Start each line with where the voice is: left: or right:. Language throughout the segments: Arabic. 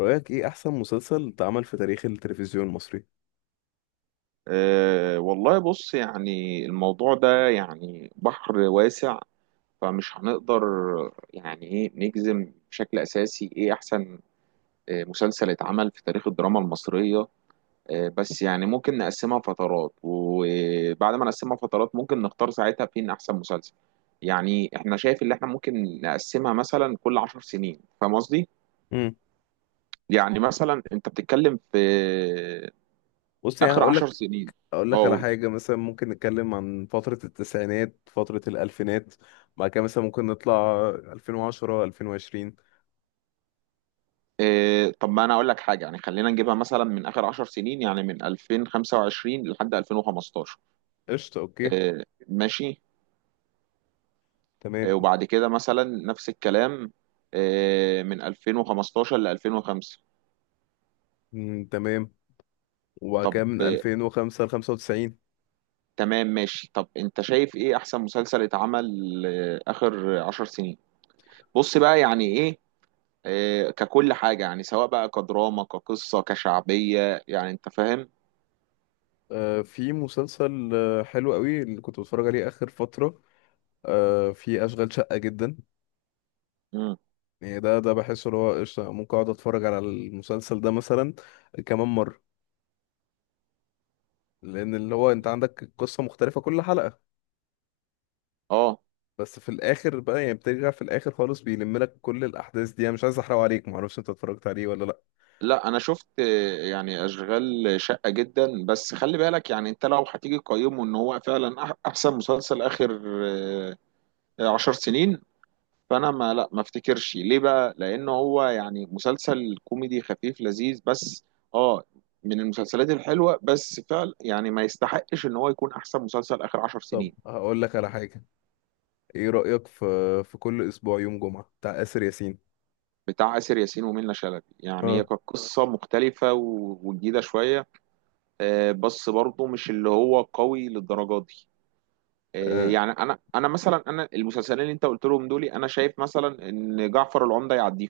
left: رأيك ايه احسن مسلسل اتعمل في تاريخ التلفزيون المصري؟
right: والله بص، يعني الموضوع ده يعني بحر واسع، فمش هنقدر يعني ايه نجزم بشكل اساسي ايه احسن مسلسل اتعمل في تاريخ الدراما المصرية. بس يعني ممكن نقسمها فترات، وبعد ما نقسمها فترات ممكن نختار ساعتها فين احسن مسلسل. يعني احنا شايف اللي احنا ممكن نقسمها مثلا كل عشر سنين، فاهم قصدي؟
left: امم.
right: يعني مثلا انت بتتكلم في آه،
left: بص، يعني
right: اخر
left: هقول
right: عشر
left: لك
right: سنين.
left: اقول
right: اه
left: لك على
right: قول.
left: حاجة، مثلا ممكن نتكلم عن فترة التسعينات، فترة الألفينات. بعد كده مثلا ممكن نطلع 2010، 2020.
right: إيه طب ما انا اقول لك حاجه، يعني خلينا نجيبها مثلا من اخر 10 سنين، يعني من 2025 لحد 2015.
left: قشطة، اوكي،
right: إيه ماشي. إيه
left: تمام.
right: وبعد كده مثلا نفس الكلام، إيه من 2015 ل 2005.
left: مم، تمام. وبعد
right: طب
left: كده من
right: إيه،
left: 2005 ل 95.
right: تمام ماشي. طب انت شايف ايه احسن مسلسل اتعمل إيه اخر 10 سنين؟ بص بقى، يعني ايه إيه ككل حاجه، يعني سواء بقى كدراما كقصه كشعبيه، يعني انت فاهم.
left: في مسلسل حلو قوي اللي كنت بتفرج عليه آخر فترة. في أشغال شقة جدا.
right: امم.
left: يعني ده بحس اللي هو قشطة، ممكن أقعد أتفرج على المسلسل ده مثلا كمان مرة. لان اللي هو انت عندك القصه مختلفه كل حلقه،
right: اه
left: بس في الاخر بقى يعني بترجع في الاخر خالص بيلم لك كل الاحداث دي. انا مش عايز احرق عليك، معرفش انت اتفرجت عليه ولا لا.
right: لا انا شفت، يعني اشغال شقة جدا، بس خلي بالك يعني انت لو هتيجي تقيمه ان هو فعلا احسن مسلسل اخر عشر سنين، فانا ما افتكرش ليه، بقى لان هو يعني مسلسل كوميدي خفيف لذيذ، بس اه، من المسلسلات الحلوة، بس فعلا يعني ما يستحقش ان هو يكون احسن مسلسل اخر عشر
left: طب
right: سنين.
left: هقول لك على حاجه، ايه رايك في في كل اسبوع يوم جمعه بتاع آسر ياسين؟
right: بتاع آسر ياسين ومنة شلبي، يعني
left: اه.
right: هي كانت قصة مختلفة وجديدة شوية. بس برضه مش اللي هو قوي للدرجة دي، آه،
left: آه.
right: يعني انا مثلا، انا المسلسلين اللي انت قلت لهم دول انا شايف مثلا ان جعفر العمدة يعديه،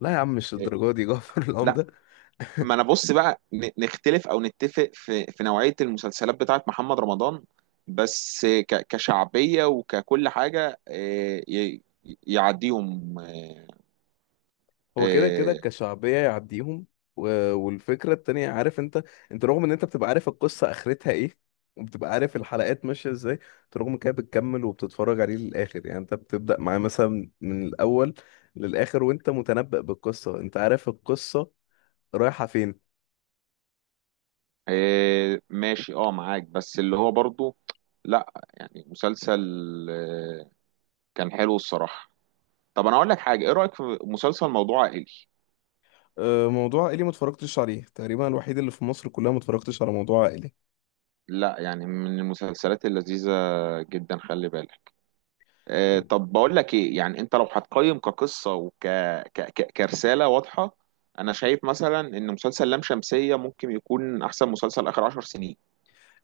left: لا يا عم، مش
right: إيه،
left: الدرجه دي جعفر
right: لا.
left: العمده.
right: ما انا بص بقى، نختلف او نتفق في نوعية المسلسلات بتاعت محمد رمضان، بس كشعبية وككل حاجة إيه، يعديهم إيه،
left: هو كده كده
right: إيه،
left: كشعبية يعديهم. و... والفكرة التانية، عارف انت، انت رغم ان انت بتبقى عارف القصة اخرتها ايه، وبتبقى عارف الحلقات ماشية ازاي، انت رغم كده بتكمل وبتتفرج عليه للآخر. يعني انت بتبدأ معاه مثلا من الأول للآخر وانت متنبأ بالقصة، انت عارف القصة رايحة فين.
right: إيه، ماشي اه معاك، بس اللي هو برضو لا يعني مسلسل، آه، كان حلو الصراحة. طب انا اقول لك حاجة، ايه رأيك في مسلسل موضوع عائلي؟
left: موضوع عائلي ما اتفرجتش عليه تقريبا، الوحيد اللي في مصر كلها ما اتفرجتش على موضوع عائلي.
right: لا يعني من المسلسلات اللذيذة جدا، خلي بالك. آه طب بقول لك ايه، يعني انت لو هتقيم كقصة وك ك... ك... كرسالة واضحة، انا شايف مثلا ان مسلسل لام شمسية ممكن يكون احسن مسلسل اخر عشر سنين.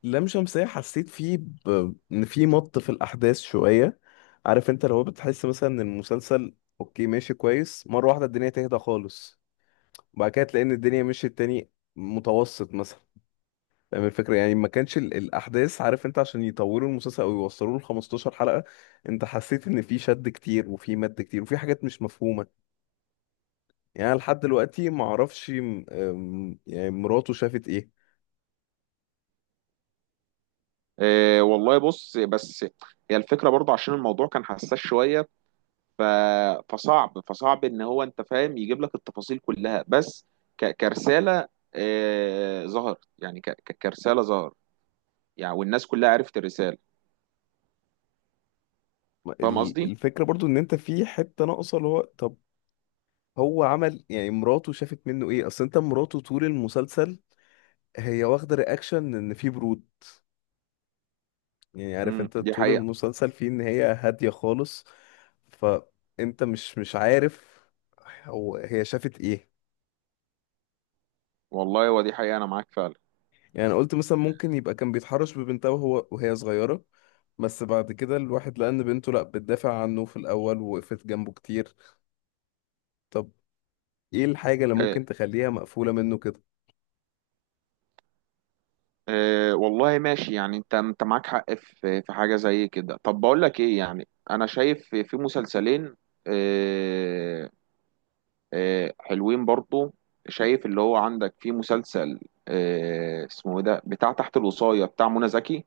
left: لام شمسية حسيت فيه ان في الاحداث شوية. عارف انت، لو بتحس مثلا ان المسلسل اوكي ماشي كويس مرة واحدة الدنيا تهدى خالص، وبعد كده تلاقي ان الدنيا مشيت تاني متوسط مثلا. فاهم الفكرة، يعني ما كانش الاحداث، عارف انت، عشان يطولوا المسلسل او يوصلوا ل 15 حلقة. انت حسيت ان في شد كتير وفي مد كتير وفي حاجات مش مفهومة. يعني أنا لحد دلوقتي ما اعرفش يعني مراته شافت ايه.
right: آه والله بص، بس هي الفكرة برضه عشان الموضوع كان حساس شوية، ف... فصعب ان هو انت فاهم يجيب لك التفاصيل كلها، بس ك... كرسالة آه ظهر، يعني ك... ك- كرسالة ظهر، يعني والناس كلها عرفت الرسالة، فاهم قصدي؟
left: الفكرة برضو ان انت في حتة ناقصة، اللي هو طب هو عمل يعني مراته شافت منه ايه؟ اصل انت مراته طول المسلسل هي واخده رياكشن ان في برود. يعني عارف انت،
right: دي
left: طول
right: حقيقة.
left: المسلسل فيه ان هي هاديه خالص. فانت مش عارف هي شافت ايه.
right: والله ودي حقيقة، أنا معاك فعلا.
left: يعني انا قلت مثلا ممكن يبقى كان بيتحرش ببنتها وهي صغيره. بس بعد كده الواحد لقى ان بنته لا، بتدافع عنه في الاول ووقفت جنبه كتير. طب ايه الحاجه اللي
right: إيه
left: ممكن تخليها مقفوله منه كده؟
right: إيه والله ماشي، يعني أنت معاك حق في في حاجة زي كده. طب بقول لك إيه، يعني أنا شايف في في مسلسلين إيه، إيه حلوين برضو. شايف اللي هو عندك في مسلسل إيه اسمه إيه ده، بتاع تحت الوصاية بتاع منى زكي،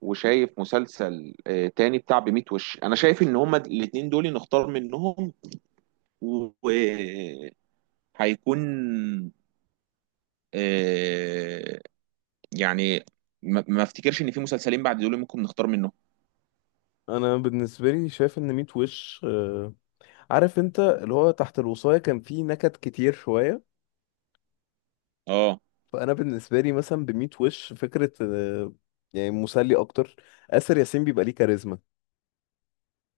right: وشايف مسلسل إيه تاني بتاع بميت وش. أنا شايف إن هما الاتنين دول نختار منهم، وهيكون آه، يعني ما افتكرش ان في مسلسلين بعد دول ممكن نختار منهم.
left: انا بالنسبه لي شايف ان ميت وش عارف انت، اللي هو تحت الوصاية كان فيه نكت كتير شوية.
right: اه.
left: فأنا بالنسبة لي مثلا بميت وش فكرة، يعني مسلي أكتر. آسر ياسين بيبقى ليه كاريزما،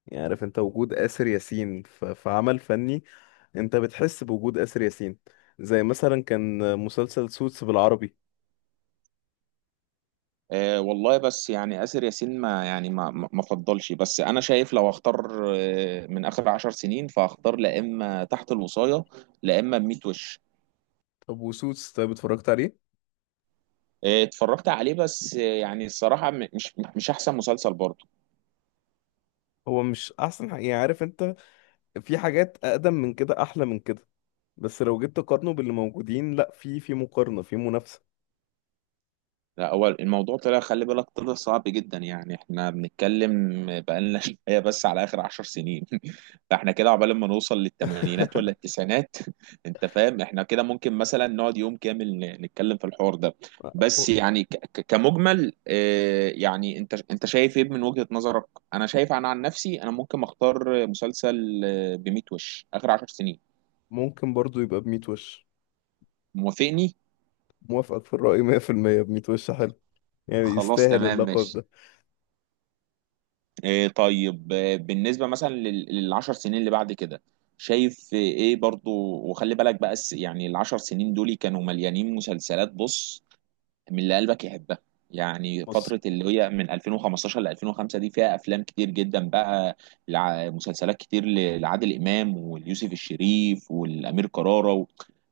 left: يعني عارف انت وجود آسر ياسين في عمل فني انت بتحس بوجود آسر ياسين، زي مثلا كان مسلسل سوتس بالعربي.
right: والله بس يعني آسر ياسين ما يعني ما ما ما فضلش، بس انا شايف لو اختار من اخر عشر سنين، فاختار لا اما تحت الوصاية، لا اما بميت وش.
left: طب وسوتس طيب اتفرجت عليه؟
right: اتفرجت عليه، بس يعني الصراحة مش احسن مسلسل برضه.
left: هو مش أحسن حاجة، يعني عارف انت، في حاجات أقدم من كده أحلى من كده، بس لو جيت تقارنه باللي موجودين لا في مقارنة في منافسة.
right: لا هو الموضوع طلع، خلي بالك، طلع صعب جدا، يعني احنا بنتكلم بقالنا شويه بس على اخر عشر سنين. فاحنا كده عقبال ما نوصل للثمانينات ولا التسعينات. انت فاهم احنا كده ممكن مثلا نقعد يوم كامل نتكلم في الحوار ده، بس يعني ك- ك- كمجمل يعني انت شايف ايه من وجهة نظرك؟ انا شايف عن نفسي، انا ممكن اختار مسلسل بميت وش اخر عشر سنين.
left: ممكن برضو يبقى بميت وش.
right: موافقني.
left: موافقك في الرأي 100%. بميت وش حلو، يعني
right: خلاص
left: يستاهل
right: تمام
left: اللقب
right: ماشي.
left: ده.
right: إيه طيب، بالنسبة مثلا للعشر سنين اللي بعد كده، شايف ايه برضو؟ وخلي بالك بقى، يعني العشر سنين دول كانوا مليانين مسلسلات، بص من اللي قلبك يحبها، يعني
left: بص،
right: فترة اللي هي من 2015 ل 2005 دي فيها أفلام كتير جدا بقى، مسلسلات كتير لعادل إمام واليوسف الشريف والأمير كرارة و...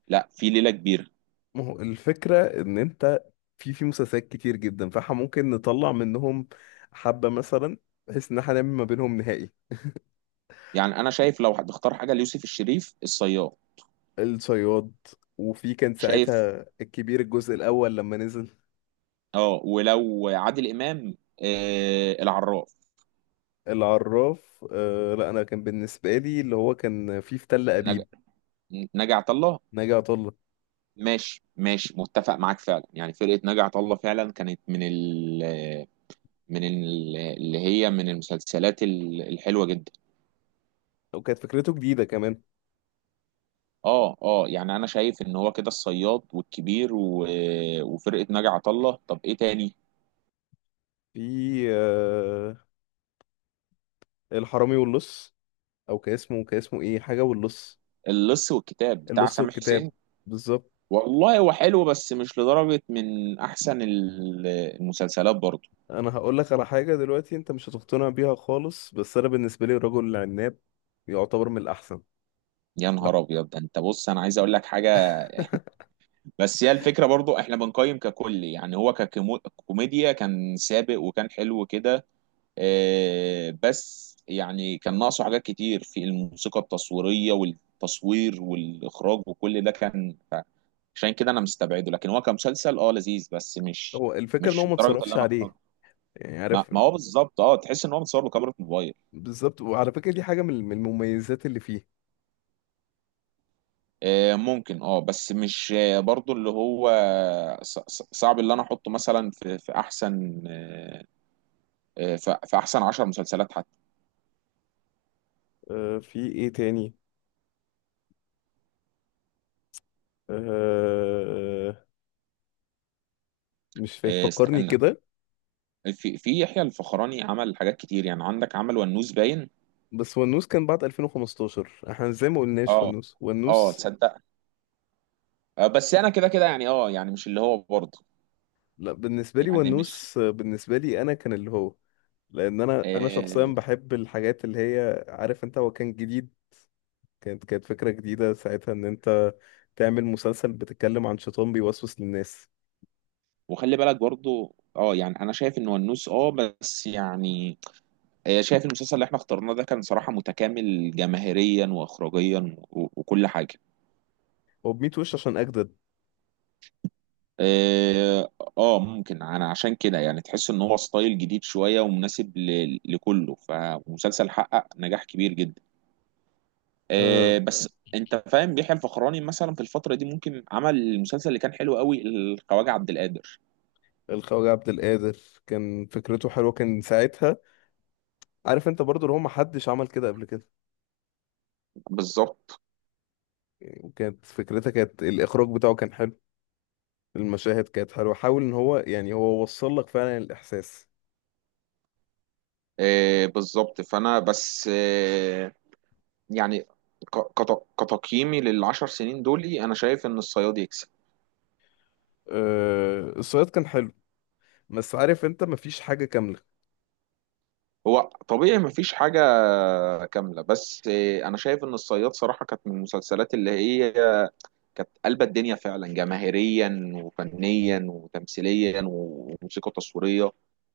right: لا في ليلة كبيرة.
left: ما هو الفكرة ان انت في مسلسلات كتير جدا، فاحنا ممكن نطلع منهم حبة مثلا بحيث ان احنا نعمل ما بينهم نهائي.
right: يعني أنا شايف لو هتختار حاجة ليوسف الشريف، الصياد.
left: الصياد. وفي كان
right: شايف
left: ساعتها الكبير الجزء الاول لما نزل.
right: اه، ولو عادل إمام، آه العراف.
left: العراف. لا انا كان بالنسبة لي اللي هو كان فيه في تل
right: نج...
left: ابيب.
right: نجا عطا الله.
left: ناجي عطا الله،
right: ماشي ماشي، متفق معاك فعلا، يعني فرقة نجا عطا الله فعلا كانت من ال اللي هي من المسلسلات الحلوة جدا.
left: وكانت فكرته جديدة كمان.
right: اه اه، يعني انا شايف ان هو كده الصياد والكبير و... وفرقة نجا عطا الله. طب ايه تاني؟
left: في آه الحرامي واللص، او كان اسمه ايه، حاجه واللص.
right: اللص والكتاب بتاع
left: اللص
right: سامح
left: والكتاب،
right: حسين.
left: بالظبط.
right: والله هو حلو، بس مش لدرجة من احسن المسلسلات برضه.
left: انا هقول لك على حاجه دلوقتي انت مش هتقتنع بيها خالص، بس انا بالنسبه لي الرجل العناب يعتبر من الاحسن.
right: يا
left: لا.
right: نهار ابيض، ده انت بص انا عايز اقول لك حاجة. بس هي الفكرة برضو، احنا بنقيم ككل، يعني هو ككوميديا كان سابق وكان حلو كده، بس يعني كان ناقصه حاجات كتير في الموسيقى التصويرية والتصوير والإخراج وكل ده كان عشان كده انا مستبعده، لكن هو كمسلسل اه لذيذ، بس مش
left: هو الفكره ان هو
right: مش
left: ما
right: درجة اللي
left: اتصرفش
right: انا احرجه.
left: عليه يعني
right: ما,
left: عارف.
right: ما هو بالظبط، اه تحس ان هو متصور بكاميرا موبايل.
left: بالظبط، وعلى فكره دي حاجه من المميزات اللي فيه.
right: ممكن اه، بس مش برضو اللي هو صعب اللي انا احطه مثلا في احسن في احسن 10 مسلسلات حتى.
left: في ايه تاني؟ آه مش فاكر، فكرني
right: استنى،
left: كده.
right: في يحيى الفخراني عمل حاجات كتير، يعني عندك عمل ونوس باين.
left: بس ونوس كان بعد 2015، احنا زي ما قلناش،
right: اه
left: ونوس
right: اه
left: ونوس.
right: تصدق، بس انا كده كده، يعني اه يعني مش اللي هو برضه،
left: لا بالنسبه لي
right: يعني مش
left: ونوس. بالنسبه لي انا كان اللي هو، لان انا شخصيا
right: آه.
left: بحب الحاجات اللي هي، عارف انت، هو كان جديد. كانت فكرة جديدة ساعتها، ان انت تعمل مسلسل بتتكلم عن شيطان بيوسوس للناس.
right: وخلي بالك برضه اه، يعني انا شايف ان ونوس اه، بس يعني شايف المسلسل اللي احنا اخترناه ده كان صراحة متكامل جماهيريا واخراجيا وكل حاجة.
left: وبميت وش عشان اجدد.
right: اه ممكن، انا عشان كده يعني تحس ان هو ستايل جديد شويه ومناسب لكله، فمسلسل حقق نجاح كبير جدا،
left: آه
right: بس انت فاهم بيحيى الفخراني مثلا في الفتره دي ممكن عمل المسلسل اللي كان حلو قوي، الخواجه عبد القادر.
left: الخواجة عبد القادر كان فكرته حلوه كان ساعتها، عارف انت، برضو اللي هو محدش عمل كده قبل كده.
right: بالظبط.
left: يعني وكانت فكرتها، كانت الاخراج بتاعه كان حلو، المشاهد كانت حلوه، حاول ان هو، يعني هو وصل لك فعلا الاحساس.
right: بالظبط، فانا بس يعني ك- كت- كتقييمي للعشر سنين دول، انا شايف ان الصياد يكسب.
left: الصياد كان حلو، بس عارف انت، مفيش حاجه كامله.
right: هو طبيعي مفيش حاجة كاملة، بس أنا شايف إن الصياد صراحة كانت من المسلسلات اللي هي كانت قلبة الدنيا فعلا، جماهيريا وفنيا وتمثيليا وموسيقى تصويرية.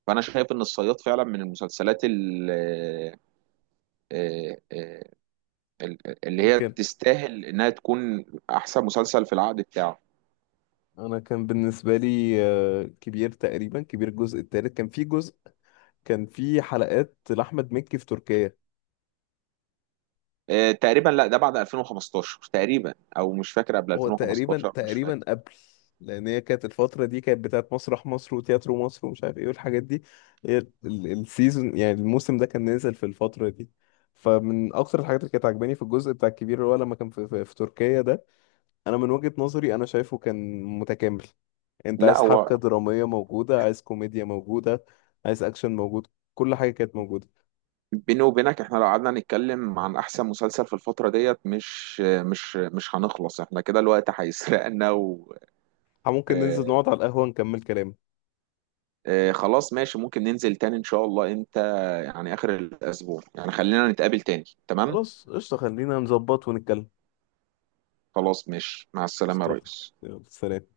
right: فأنا شايف إن الصياد فعلا من المسلسلات ال- اللي هي
left: يمكن.
right: تستاهل إنها تكون أحسن مسلسل في العقد بتاعه.
left: انا كان بالنسبه لي كبير، تقريبا كبير الجزء الثالث، كان في جزء كان في حلقات لاحمد مكي في تركيا.
right: تقريبا، لا ده بعد 2015 تقريبا، أو مش فاكر قبل
left: هو تقريبا
right: 2015، مش
left: تقريبا
right: فاكر.
left: قبل، لان هي كانت الفتره دي كانت بتاعت مسرح مصر وتياترو مصر ومش عارف ايه والحاجات دي. هي السيزون، يعني الموسم ده كان نازل في الفتره دي. فمن اكتر الحاجات اللي كانت عجباني في الجزء بتاع الكبير، اللي هو لما كان في تركيا ده، انا من وجهة نظري انا شايفه كان متكامل. انت
right: لا
left: عايز حبكة
right: هو
left: درامية موجودة، عايز كوميديا موجودة، عايز اكشن موجود، كل حاجة كانت موجودة.
right: بيني وبينك، احنا لو قعدنا نتكلم عن احسن مسلسل في الفترة ديت مش هنخلص، احنا كده الوقت هيسرقنا و...
left: ممكن ننزل
right: اه
left: نقعد على القهوة نكمل كلام.
right: اه خلاص ماشي، ممكن ننزل تاني ان شاء الله انت، يعني اخر الاسبوع، يعني خلينا نتقابل تاني، تمام.
left: خلاص قشطة، خلينا نظبط ونتكلم.
right: خلاص ماشي، مع السلامة يا
left: قشطة.
right: ريس.
left: يلا سلام.